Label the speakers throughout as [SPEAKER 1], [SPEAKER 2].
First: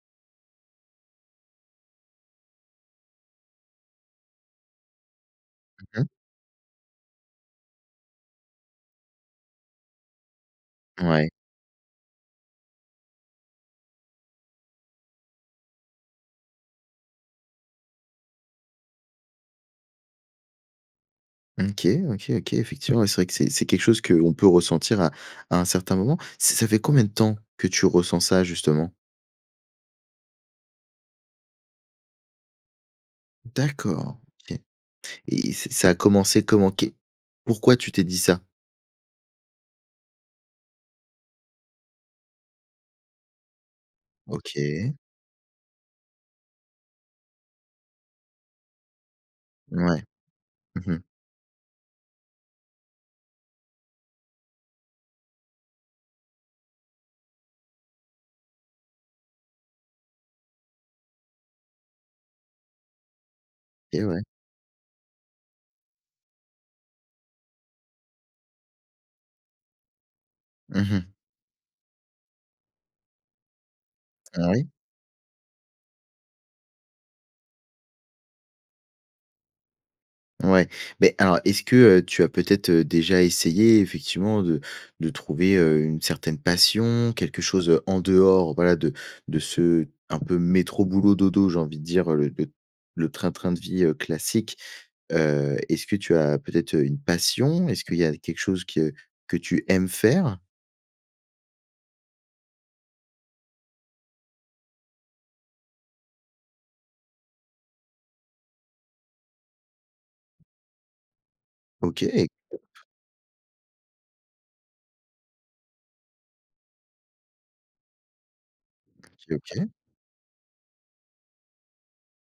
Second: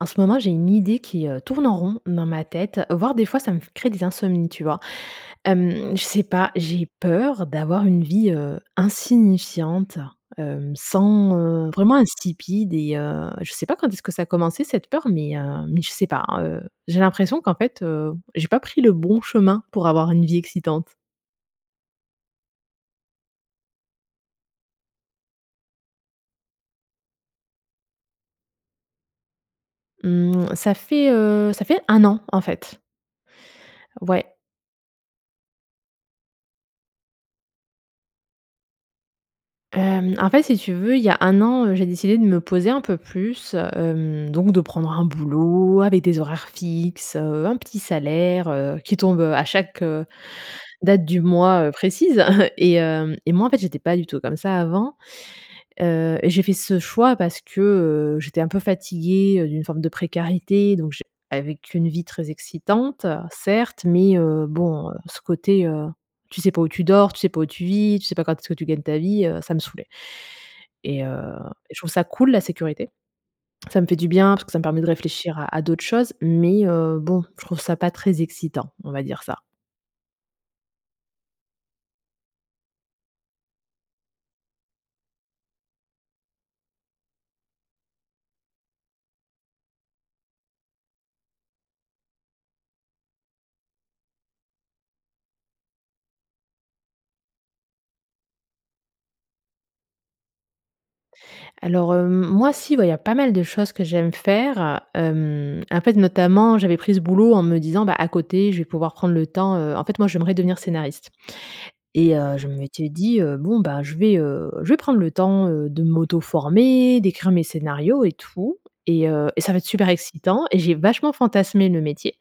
[SPEAKER 1] En ce moment, j'ai une idée qui, heu, tourne en rond dans ma tête, voire, des fois, ça me f crée des insomnies, tu vois? Hem,
[SPEAKER 2] Mmh
[SPEAKER 1] je
[SPEAKER 2] mh.
[SPEAKER 1] sais pas, j'ai peur d'avoir une vie, heu, insignifiante, hem,
[SPEAKER 2] Ouais.
[SPEAKER 1] sans, heu, vraiment, insipide et heu, je sais pas quand est-ce que ça a commencé cette peur, mais, heu, mais je sais pas. Heu, j'ai l'impression qu'en fait, heu, j'ai pas pris le bon chemin pour avoir une vie excitante.
[SPEAKER 2] OK. OK, OK, effectivement, ouais, c'est vrai que c'est c'est quelque chose que l'on peut ressentir à à un certain moment. Ç ça fait combien de temps que tu ressens ça justement?
[SPEAKER 1] Mmh. Ça fait, heu, ça fait 1 an, en fait.
[SPEAKER 2] D'accord. OK
[SPEAKER 1] Ouais.
[SPEAKER 2] et et ça ça a commencé comment? Qu'est pourquoi tu t'es dit ça?
[SPEAKER 1] Hem, en fait, si tu veux, il y a 1 an, heu, j'ai décidé de me poser un peu plus, hem, donc de prendre
[SPEAKER 2] OK.
[SPEAKER 1] un boulot avec des horaires fixes, heu, un petit salaire, heu, qui tombe, heu, à chaque,
[SPEAKER 2] Ouais.
[SPEAKER 1] heu,
[SPEAKER 2] Mmh mh.
[SPEAKER 1] date du mois, heu, précise et hem, et moi, en fait, j'étais pas du tout comme ça avant. Heu, j'ai fait ce choix parce que, heu, j'étais un peu fatiguée, heu, d'une forme de précarité donc, je avec une vie très excitante, certes,
[SPEAKER 2] OK.
[SPEAKER 1] mais,
[SPEAKER 2] Ouais.
[SPEAKER 1] heu, bon, heu, ce côté, heu, tu sais pas où tu dors, tu sais pas où tu vis, tu sais pas quand est-ce que tu gagnes ta vie, heu, ça me saoulait
[SPEAKER 2] Mmh
[SPEAKER 1] et
[SPEAKER 2] mh.
[SPEAKER 1] heu, je trouve ça cool la sécurité. Ça me fait du bien parce
[SPEAKER 2] Ah
[SPEAKER 1] que ça me
[SPEAKER 2] oui?
[SPEAKER 1] permet de réfléchir à à d'autres choses, mais, heu, bon, je trouve ça pas très excitant, on va dire ça.
[SPEAKER 2] Ouais, beh, alors, est-ce que, heu, tu as peut-être, heu, déjà essayé, effectivement, de de trouver, heu, une certaine passion? Quelque chose, heu, en dehors, voilà, de de ce un peu métro, boulot, dodo, j'ai envie de dire, heu, le le train-train de vie, heu, classique? Heu, est-ce que tu as peut-être, heu, une passion? Est-ce qu'il y a quelque chose que que tu aimes faire?
[SPEAKER 1] Alors, heu, m moi, si, bah, il y a pas mal de choses que j'aime faire, heu. Hem, en fait, notamment, j'avais pris ce boulot en me disant, bah, à côté je vais pouvoir prendre le temps, heu en fait, moi, j'aimerais devenir scénariste et
[SPEAKER 2] OK,
[SPEAKER 1] heu, je
[SPEAKER 2] top.
[SPEAKER 1] m'étais dit: «Heu, bon, bah, je vais, heu, je vais prendre le temps, heu, de m'auto-former, d'écrire mes scénarios et tout et heu,
[SPEAKER 2] OK,
[SPEAKER 1] et ça va être
[SPEAKER 2] OK.
[SPEAKER 1] super excitant» et j'ai vachement fantasmé le métier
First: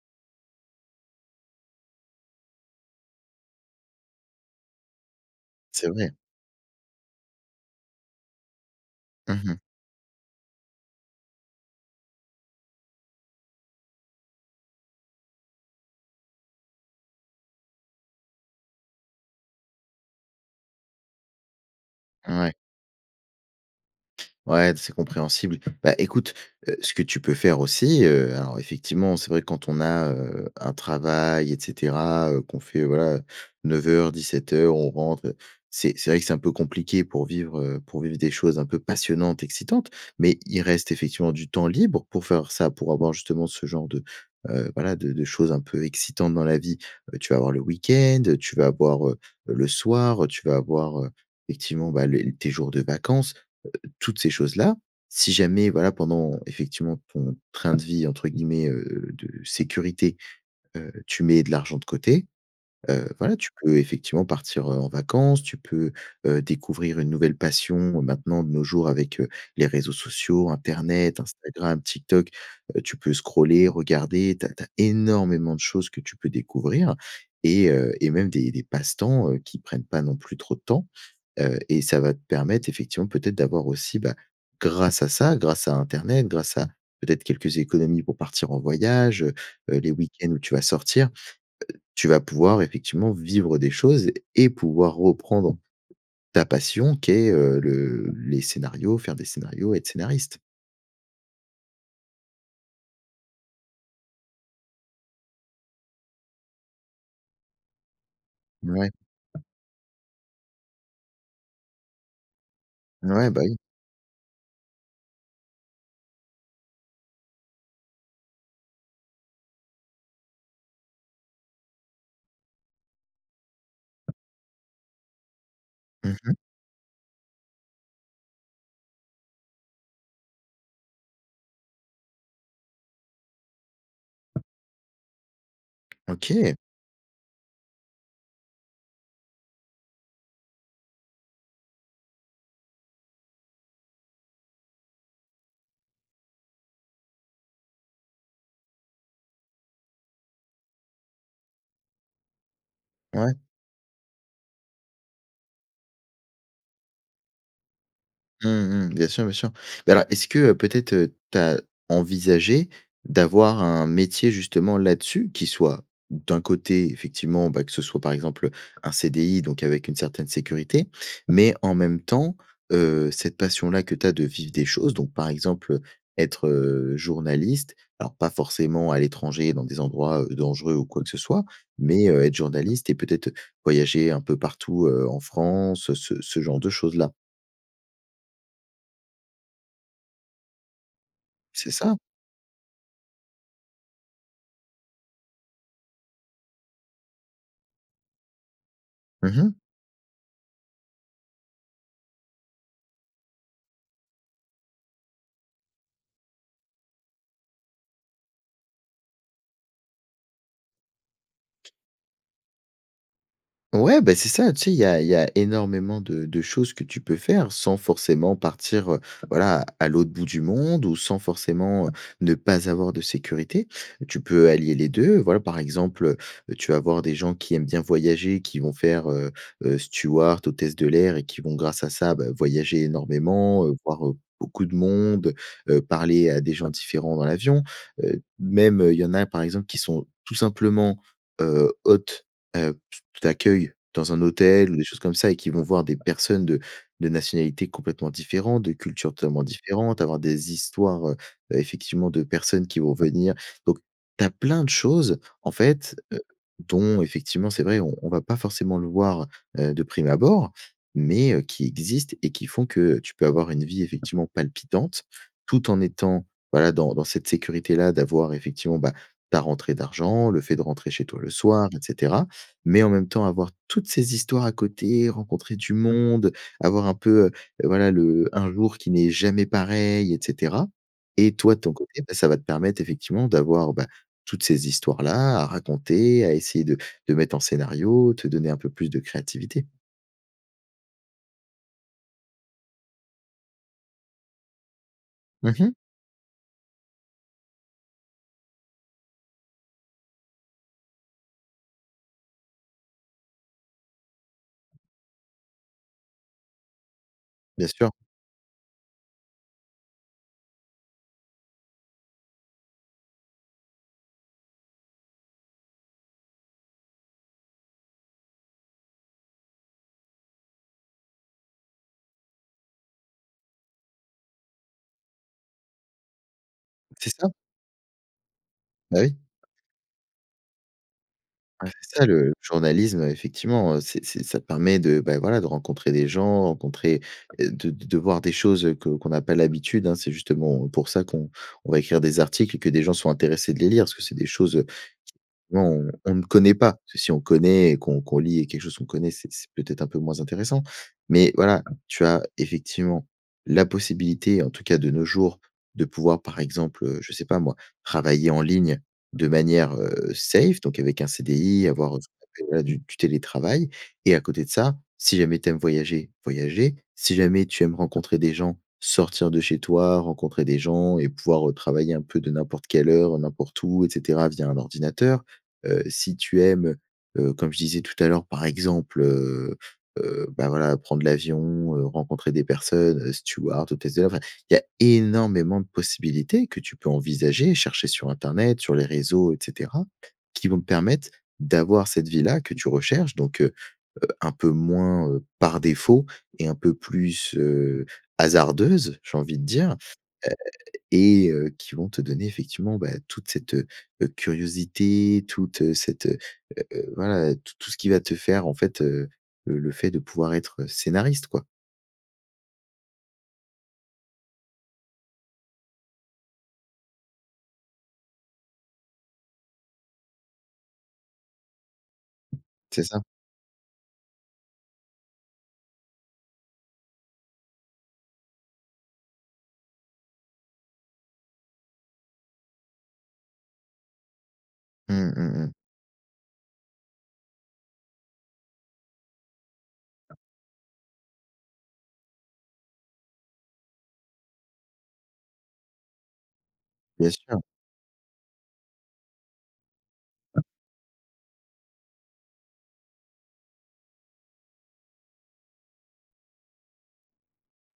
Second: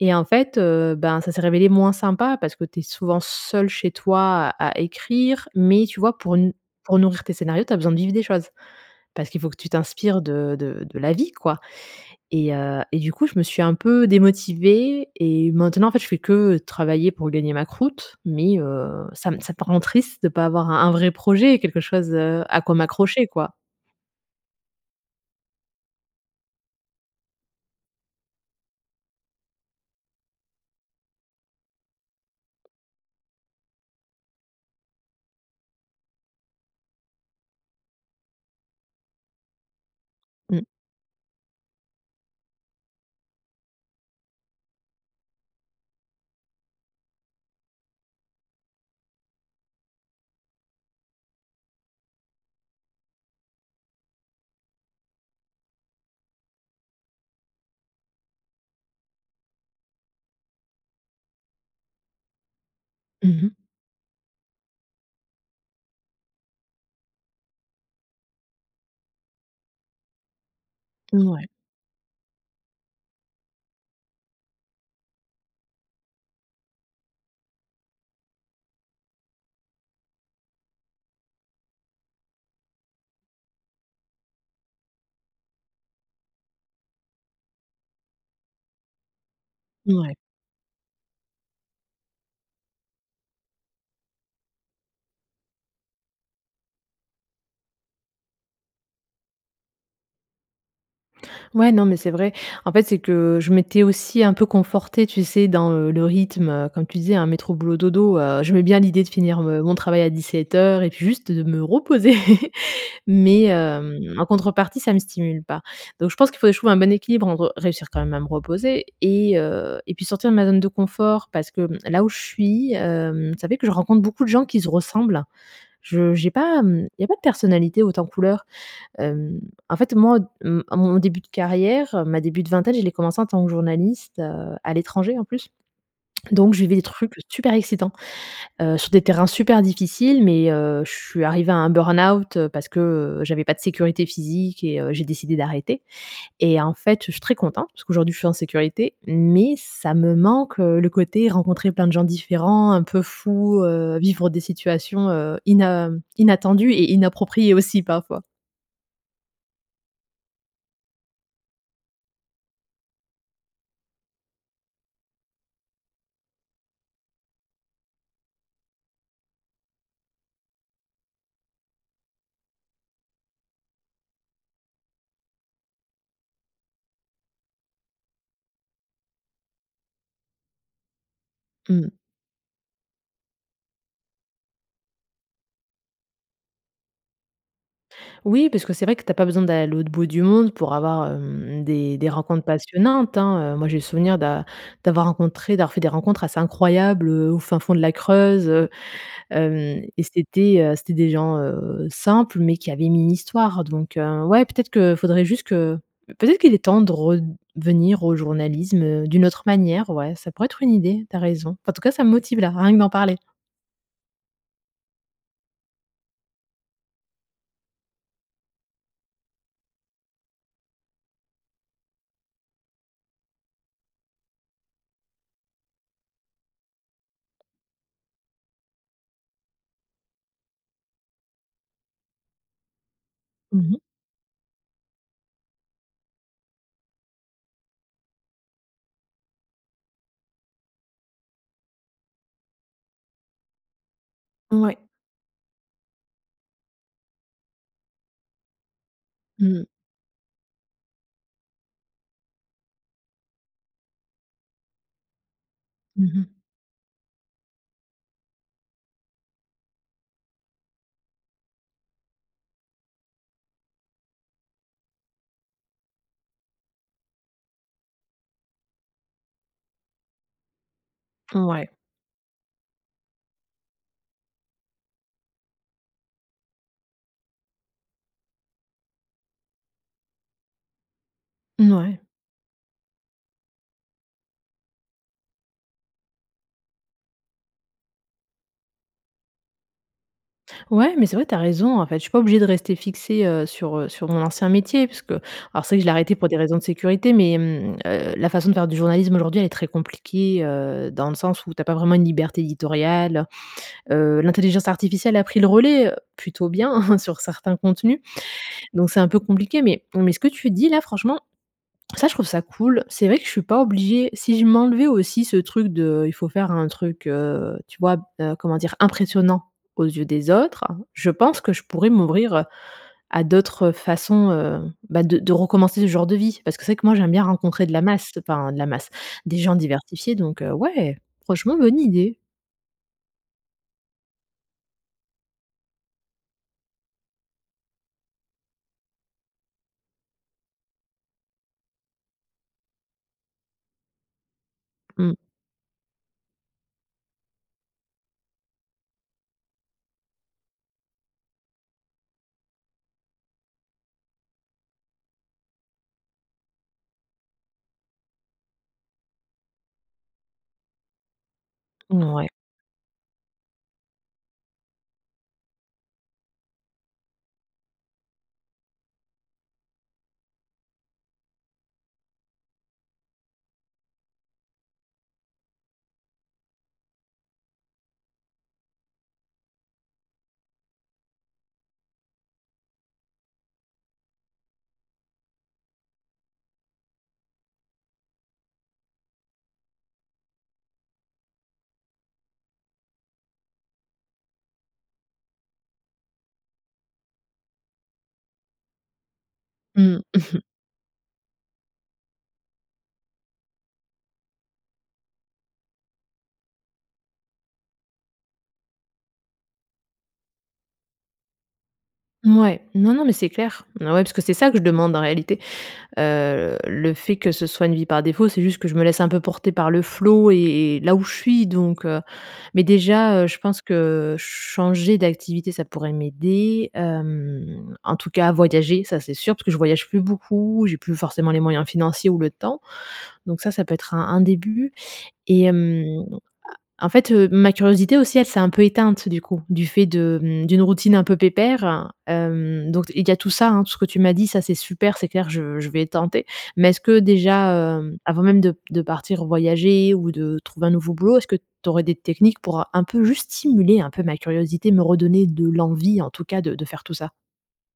[SPEAKER 1] et en fait, heu, ben, ça s'est révélé moins sympa, parce que tu es souvent seule chez toi à à écrire. Mais,
[SPEAKER 2] C'est
[SPEAKER 1] tu
[SPEAKER 2] vrai.
[SPEAKER 1] vois, pour n pour nourrir tes scénarios, tu as besoin de vivre des choses. Parce
[SPEAKER 2] Mmh
[SPEAKER 1] qu'il faut que
[SPEAKER 2] mh.
[SPEAKER 1] tu t'inspires de de de la vie, quoi et heu, et du coup, je me suis un peu démotivée et maintenant, en fait, je fais que travailler pour gagner ma croûte. Mais, heu, ça me ça peut rendre triste de pas avoir un un vrai projet, quelque chose, heu,
[SPEAKER 2] Ouais.
[SPEAKER 1] à quoi m'accrocher, quoi.
[SPEAKER 2] Ouais, c'est compréhensible. Bah, écoute, heu, ce que tu peux faire aussi, heu, alors, effectivement, c'est vrai quand on a, heu, un travail et cetera, heu, qu'on fait, voilà, 9:00-17:00 on rentre, heu, c'est c'est vrai que c'est un peu compliqué pour vivre, heu, pour vivre des choses un peu passionnantes, excitantes. Mais,
[SPEAKER 1] Mmh.
[SPEAKER 2] il reste effectivement du temps libre pour faire ça, pour avoir justement ce genre de, heu, voilà, de de choses un peu excitantes dans la vie. Heu, tu vas avoir le week-end, tu vas avoir, heu, le soir, tu vas avoir, heu, effectivement, bah, les tes jours de vacances, heu, toutes ces choses-là. Si jamais, voilà, pendant, effectivement, ton «train de vie», entre guillemets, heu, de sécurité, heu, tu mets de l'argent de côté. Heu, voilà,
[SPEAKER 1] Mmh
[SPEAKER 2] tu
[SPEAKER 1] mh.
[SPEAKER 2] peux effectivement partir, heu, en vacances. Tu peux, heu, découvrir une nouvelle passion. Maintenant, de nos jours avec, heu, les réseaux sociaux, internet,
[SPEAKER 1] Ouais.
[SPEAKER 2] Instagram, TikTok, heu, tu peux scroller, regarder. Tu as tu as énormément de choses que tu peux découvrir et heu, et même des des passe-temps, heu, qui prennent pas non plus trop de temps. Heu, et ça va te permettre, effectivement, peut-être d'avoir aussi, bah, grâce à ça, grâce à internet, grâce à peut-être, quelques économies pour partir en voyage, heu heu, les
[SPEAKER 1] Ouais.
[SPEAKER 2] week-ends où tu vas sortir. Heu, tu vas pouvoir, effectivement, vivre des choses et pouvoir reprendre ta passion qu'est, heu, le les scénarios, faire des scénarios et être scénariste.
[SPEAKER 1] Ouais, non, mais c'est vrai. En fait, c'est que, je m'étais aussi un peu confortée, tu sais, dans, heu, le rythme, heu, comme tu disais, hein, métro-boulot-dodo. Heu, j'aimais bien
[SPEAKER 2] Mouais.
[SPEAKER 1] l'idée de finir me mon travail à 17:00 et puis juste de me reposer!
[SPEAKER 2] Ouais, bah
[SPEAKER 1] Mais,
[SPEAKER 2] oui.
[SPEAKER 1] hem, en contrepartie, ça me stimule pas. Donc je pense qu'il faudrait que je trouve un bon équilibre, entre réussir quand même à me reposer et heu, et puis sortir de ma zone de confort parce que, hem, là où je suis, hem, ça fait que je rencontre beaucoup de gens qui se ressemblent. Je
[SPEAKER 2] Mmh
[SPEAKER 1] j'ai
[SPEAKER 2] mh.
[SPEAKER 1] pas, hem, il y a pas de personnalités hautes en couleur. Hem, en fait, moi, hem, à mon début de carrière, ma début de vingtaine, je l'ai commencé en tant que journaliste, heu, à l'étranger, en plus. Donc,
[SPEAKER 2] OK.
[SPEAKER 1] je vivais des trucs super excitants. Heu, sur des terrains super difficiles, mais, heu, je suis arrivée à un burn-out parce que, heu, j'avais pas de sécurité physique et heu, j'ai décidé d'arrêter. Et en fait, je suis très contente puisqu'aujourd'hui je suis en sécurité, mais ça me manque, heu, le côté, rencontrer plein de gens différents, un peu
[SPEAKER 2] Ouais.
[SPEAKER 1] fous, heu, vivre des situations, heu, ina inattendues et inappropriées aussi parfois.
[SPEAKER 2] Mmh mh. Bien sûr, bien sûr. Beh alors est-ce que, heu, peut-être, heu, tu as envisagé d'avoir un métier, justement, là-dessus? Qui soit, d'un côté, effectivement, bah, que ce soit par exemple, heu, un CDI, donc avec une certaine sécurité, mais en même temps, heu, cette passion-là que tu as de vivre des choses, donc, par exemple, heu, être, heu, journaliste, alors pas forcément à l'étranger dans des endroits, heu, dangereux ou quoi que ce soit,
[SPEAKER 1] Mmh.
[SPEAKER 2] mais, heu, être journaliste et peut-être, heu, voyager un peu partout, heu, en France, ce ce genre de choses là?
[SPEAKER 1] Oui, parce que c'est vrai que tu as pas besoin d'aller à l'autre bout du monde pour avoir, hem,
[SPEAKER 2] C'est ça!
[SPEAKER 1] des des rencontres passionnantes, hein, heu moi, j'ai le souvenir d'a d'avoir rencontré, d'avoir fait des rencontres assez incroyables, heu, au fin fond de la Creuse, heu,
[SPEAKER 2] Mmh
[SPEAKER 1] hem,
[SPEAKER 2] mh.
[SPEAKER 1] et c'était, heu c'était des gens, heu, simples, mais qui avaient mis une histoire. Donc ouais, peut-être que faudrait juste que peut-être qu'il est temps de red venir au journalisme, heu, d'une autre manière. Ouais, ça pourrait être une idée, tu as raison. Enfin, en tout cas, ça me motive là, rien que d'en parler.
[SPEAKER 2] Ouais, beh c'est ça, tu sais il y a il y a énormément de de choses que tu peux faire sans forcément partir, heu, voilà, à l'autre bout du monde ou sans forcément ne pas avoir de sécurité. Tu peux allier les 2. Voilà, par exemple, heu, tu vas avoir des gens qui aiment bien voyager, qui vont faire, heu heu, stewart, hôtesse de l'air et qui vont, grâce à ça, bah, voyager
[SPEAKER 1] Mmh
[SPEAKER 2] énormément, heu,
[SPEAKER 1] mh.
[SPEAKER 2] voir, heu, beaucoup de monde, heu, parler à des gens différents dans l'avion. Heu, même, heu, il y en a par exemple qui sont tout simplement, heu, hôtes, heu, t t d'accueil dans un hôtel ou
[SPEAKER 1] Ouais.
[SPEAKER 2] des choses comme ça et qui vont voir des personnes de de nationalités complètement différentes, de cultures totalement
[SPEAKER 1] Mmh mh.
[SPEAKER 2] différentes, avoir des histoires, heu, effectivement, de personnes qui vont venir donc, tu as plein de choses en fait
[SPEAKER 1] Mmh mh.
[SPEAKER 2] dont effectivement c'est vrai on on va pas forcément le voir, heu, de prime abord. Mais, heu, qui existent et qui font que, heu, tu peux avoir une vie effectivement palpitante tout en étant, voilà, dans dans cette sécurité-là d'avoir effectivement, bah, ta rentrée d'argent, le fait de rentrer chez toi le soir,
[SPEAKER 1] Mouais.
[SPEAKER 2] et cetera. Mais en même temps, avoir toutes ces histoires à côté, rencontrer du monde, avoir un peu, heu, voilà le un jour qui n'est jamais pareil, et cetera. Et toi ton
[SPEAKER 1] Mouais.
[SPEAKER 2] côté, bah, ça va te permettre effectivement d'avoir, bah, toutes ces histoires là à raconter, à essayer de de mettre en scénario, te donner un peu plus de créativité.
[SPEAKER 1] Ouais, mais c'est vrai, tu as raison. En fait, je suis pas obligée de rester fixée, heu, sur, heu, sur mon ancien métier puisque
[SPEAKER 2] Mmh
[SPEAKER 1] alors
[SPEAKER 2] mh.
[SPEAKER 1] c'est que je l'ai arrêté pour des raisons de sécurité. Mais, mmh, heu, la façon de faire du journalisme aujourd'hui, elle est très compliquée, heu, dans le sens où tu as pas vraiment une liberté éditoriale, heu, l'intelligence artificielle a pris le relais, heu, plutôt bien sur certains
[SPEAKER 2] Bien sûr.
[SPEAKER 1] contenus, donc c'est un peu compliqué, mais mais ce que tu dis là franchement, ça je trouve ça cool, c'est vrai que je suis pas obligée si je m'enlevais aussi ce truc de il faut faire un truc, heu, tu vois? Heu, comment dire? Impressionnant aux yeux des autres, je pense que je pourrais m'ouvrir, heu, à d'autres façons, heu, bah, de de recommencer ce genre de vie. Parce que c'est vrai que moi j'aime
[SPEAKER 2] C'est
[SPEAKER 1] bien
[SPEAKER 2] ça.
[SPEAKER 1] rencontrer de la masse, enfin, de la masse,
[SPEAKER 2] Bah oui.
[SPEAKER 1] des gens diversifiés donc, heu, ouais! Franchement
[SPEAKER 2] Ouais
[SPEAKER 1] bonne
[SPEAKER 2] c'est ça
[SPEAKER 1] idée.
[SPEAKER 2] le journalisme effectivement, heu, c'est c'est ça te permet de, bah, voilà, de rencontrer des gens, rencontrer, heu, de de de voir des choses que qu'on a pas l'habitude, hein, c'est justement, heu, pour ça qu'on on va écrire des articles et que des gens sont intéressés de les lire, parce que c'est des choses, heu,
[SPEAKER 1] Mmh.
[SPEAKER 2] ment on on ne connaît pas, parce que si on connaît et qu'on qu'on lit et quelque chose qu'on connaît, c'est c'est peut-être un peu moins intéressant, mais voilà tu as effectivement, la possibilité en tout cas de nos jours de pouvoir par exemple, heu, je sais pas moi, travailler en ligne de manière, heu, safe, donc avec un CDI avoir
[SPEAKER 1] Mmh ouais.
[SPEAKER 2] [unintelligible] du du télétravail et à côté de ça, si jamais tu aimes voyager, voyager si jamais tu aimes rencontrer des gens, sortir de chez toi, rencontrer des gens et pouvoir, heu, travailler un peu de n'importe quelle heure, n'importe où et cetera via un ordinateur. Heu, si tu aimes, heu heu, comme je disais tout à l'heure par exemple, heu heu, bah, voilà prendre l'avion, heu, rencontrer des personnes, steward, hôtesse de l'air enfin, il y a énormément de possibilités que tu peux envisager, chercher sur internet, sur les réseaux et cetera, qui vont te permettre d'avoir cette vie-là que tu recherches. Donc, heu heu, un peu moins, heu, par défaut et un peu plus, heu, hasardeuse, j'ai envie de dire, heu,
[SPEAKER 1] Mmh, mmh.
[SPEAKER 2] et heu qui vont te donner effectivement, bah, toute cette, heu, curiosité, toute cette, heu heu, voilà t tout ce qui va te faire en fait, heu, le le fait de pouvoir être scénariste, quoi.
[SPEAKER 1] Mouais, non, non, mais c'est clair. Oh ouais, parce que c'est ça que je demande en réalité, heu, le fait que ce soit une vie par défaut, c'est juste que je me laisse un peu porter par le flow et et là où je suis, donc, heu, mais
[SPEAKER 2] C'est ça.
[SPEAKER 1] déjà, heu, je pense que, heu, changer d'activité, ça pourrait m'aider, hem, en tout cas, voyager, ça, c'est sûr parce que je voyage plus beaucoup. J'ai plus forcément les moyens financiers ou le temps. Donc ça, ça peut être un un début
[SPEAKER 2] Mmh, mmh
[SPEAKER 1] et
[SPEAKER 2] mh.
[SPEAKER 1] hem, a en fait, heu, ma curiosité aussi, elle s'est un peu éteinte, du coup, du fait de, mmh, d'une routine un peu pépère, hem, donc d il y a tout ça, hein, tout ce que tu m'as dit, ça, c'est super. C'est clair, je je vais tenter. Mais est-ce que
[SPEAKER 2] Bien sûr.
[SPEAKER 1] déjà, hem, avant même de b de partir voyager ou de trouver un nouveau boulot, est-ce que tu aurais des techniques pour, heu, un peu juste stimuler un peu ma curiosité, me redonner de l'envie, en tout cas, de de faire tout ça?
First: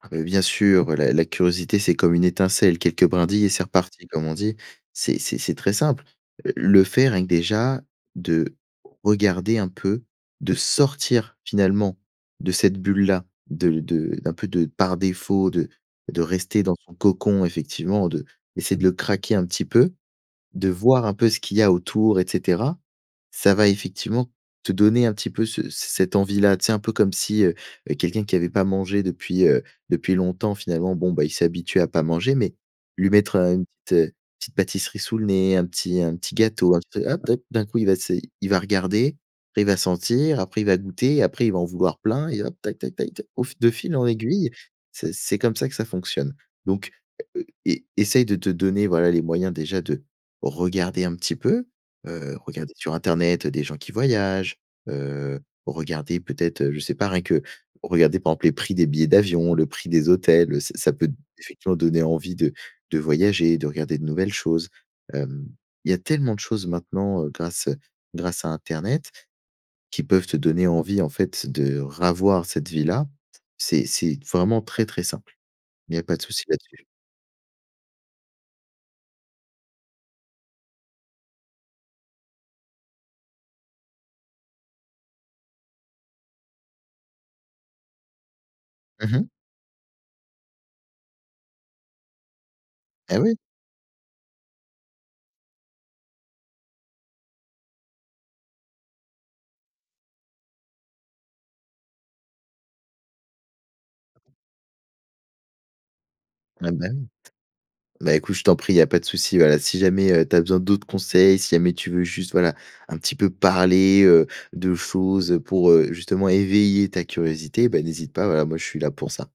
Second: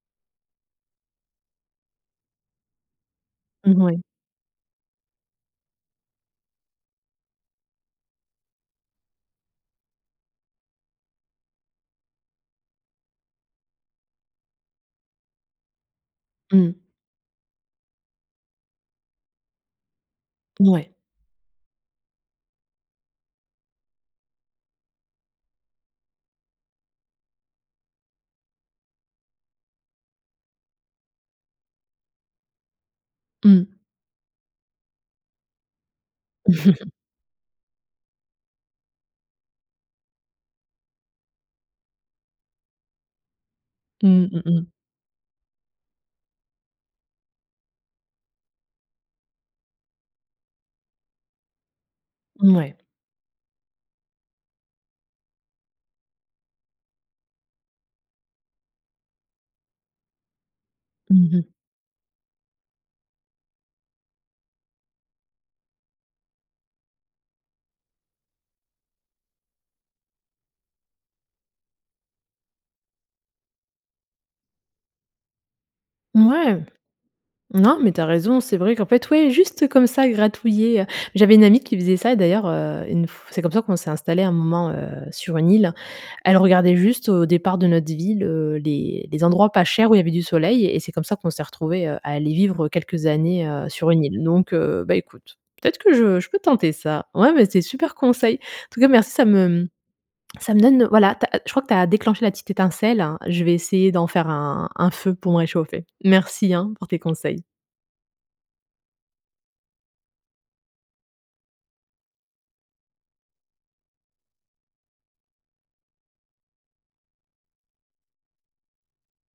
[SPEAKER 2] Ah, beh, bien sûr, la la curiosité, c'est comme une étincelle, quelques brindilles et c'est
[SPEAKER 1] Mmh ouais.
[SPEAKER 2] reparti, comme on dit. C'est c'est c'est très simple, heu, le fait rien que, déjà, de regarder un peu, de sortir, finalement, de cette bulle-là, de de d'un peu de par défaut de de rester dans
[SPEAKER 1] Mmh.
[SPEAKER 2] son cocon, effectivement, de d'essayer de le craquer un petit peu, de
[SPEAKER 1] Ouais.
[SPEAKER 2] voir un peu ce qu'il y a autour et cetera, ça va effectivement, te donner un petit peu ce c cette envie-là. Tu sais, un peu comme si, heu, heu, quelqu'un qui avait pas mangé depuis, heu, depuis longtemps, finalement, bon, ben, il s'est habitué à pas manger. Mais, lui mettre, heu, une
[SPEAKER 1] Mmh.
[SPEAKER 2] petite, heu, une petite pâtisserie sous le nez, un petit un petit gâteau, un petit hop! Ah, d'un coup il va se il va regarder, après, il va sentir, après il va goûter et après il va en vouloir plein et hop! Tac, tac, tac, tac, au fi de fil en
[SPEAKER 1] Mmh, mmh
[SPEAKER 2] aiguille,
[SPEAKER 1] mh.
[SPEAKER 2] ce c'est comme ça que ça fonctionne. Donc, heu, é essaye de te donner, voilà, les moyens, déjà, de regarder un petit peu, heu, regarder
[SPEAKER 1] Mouais.
[SPEAKER 2] sur internet, heu, des gens qui voyagent, heu, regarder peut-être, heu, je sais pas, rien que regarder, par exemple, les prix des billets d'avion, le prix des hôtels, heu, ça ça peut,
[SPEAKER 1] Mmh mh.
[SPEAKER 2] effectivement, donner envie de de voyager, de regarder de nouvelles choses, hem, il y a tellement de choses maintenant, heu, grâce, heu, grâce à internet, qui peuvent te donner envie, en fait, de ravoir cette vie-là, c'est c'est vraiment très, très simple. Il y a pas de souci
[SPEAKER 1] Mouais!
[SPEAKER 2] là-dessus.
[SPEAKER 1] Non, mais tu as raison. C'est vrai qu'en fait, ouais, juste, comme ça, gratouiller, heu, j'avais une amie qui faisait ça et d'ailleurs, heu, une f c'est comme ça qu'on s'est installées à un moment, heu, sur une île. Elle regardait juste au départ de notre ville, heu, les
[SPEAKER 2] Mmh
[SPEAKER 1] les
[SPEAKER 2] mh.
[SPEAKER 1] endroits pas chers où il y avait du soleil et c'est comme ça qu'on s'est retrouvées, heu, à aller vivre quelques
[SPEAKER 2] Et oui!
[SPEAKER 1] années, heu, sur une île. Donc, heu, bah, écoute. Peut-être que je je peux tenter ça. Ouais, mais c'est super conseil. En tout cas, merci, ça me, mmh, ça me donne, heu, voilà, tu as ah je crois que tu as déclenché la petite étincelle. Je vais essayer d'en faire un un feu pour me réchauffer. Merci
[SPEAKER 2] Ah
[SPEAKER 1] hein,
[SPEAKER 2] bah,
[SPEAKER 1] pour tes
[SPEAKER 2] oui.
[SPEAKER 1] conseils.
[SPEAKER 2] ben, écoute, je t'en prie. Il y a pas de souci. Voilà, si jamais, heu, tu as besoin d'autres conseils, si jamais tu veux juste, voilà, un petit peu parler, heu, de choses, heu, pour, heu, justement éveiller ta curiosité, bah, n'hésite pas. Voilà, moi, je suis là pour ça.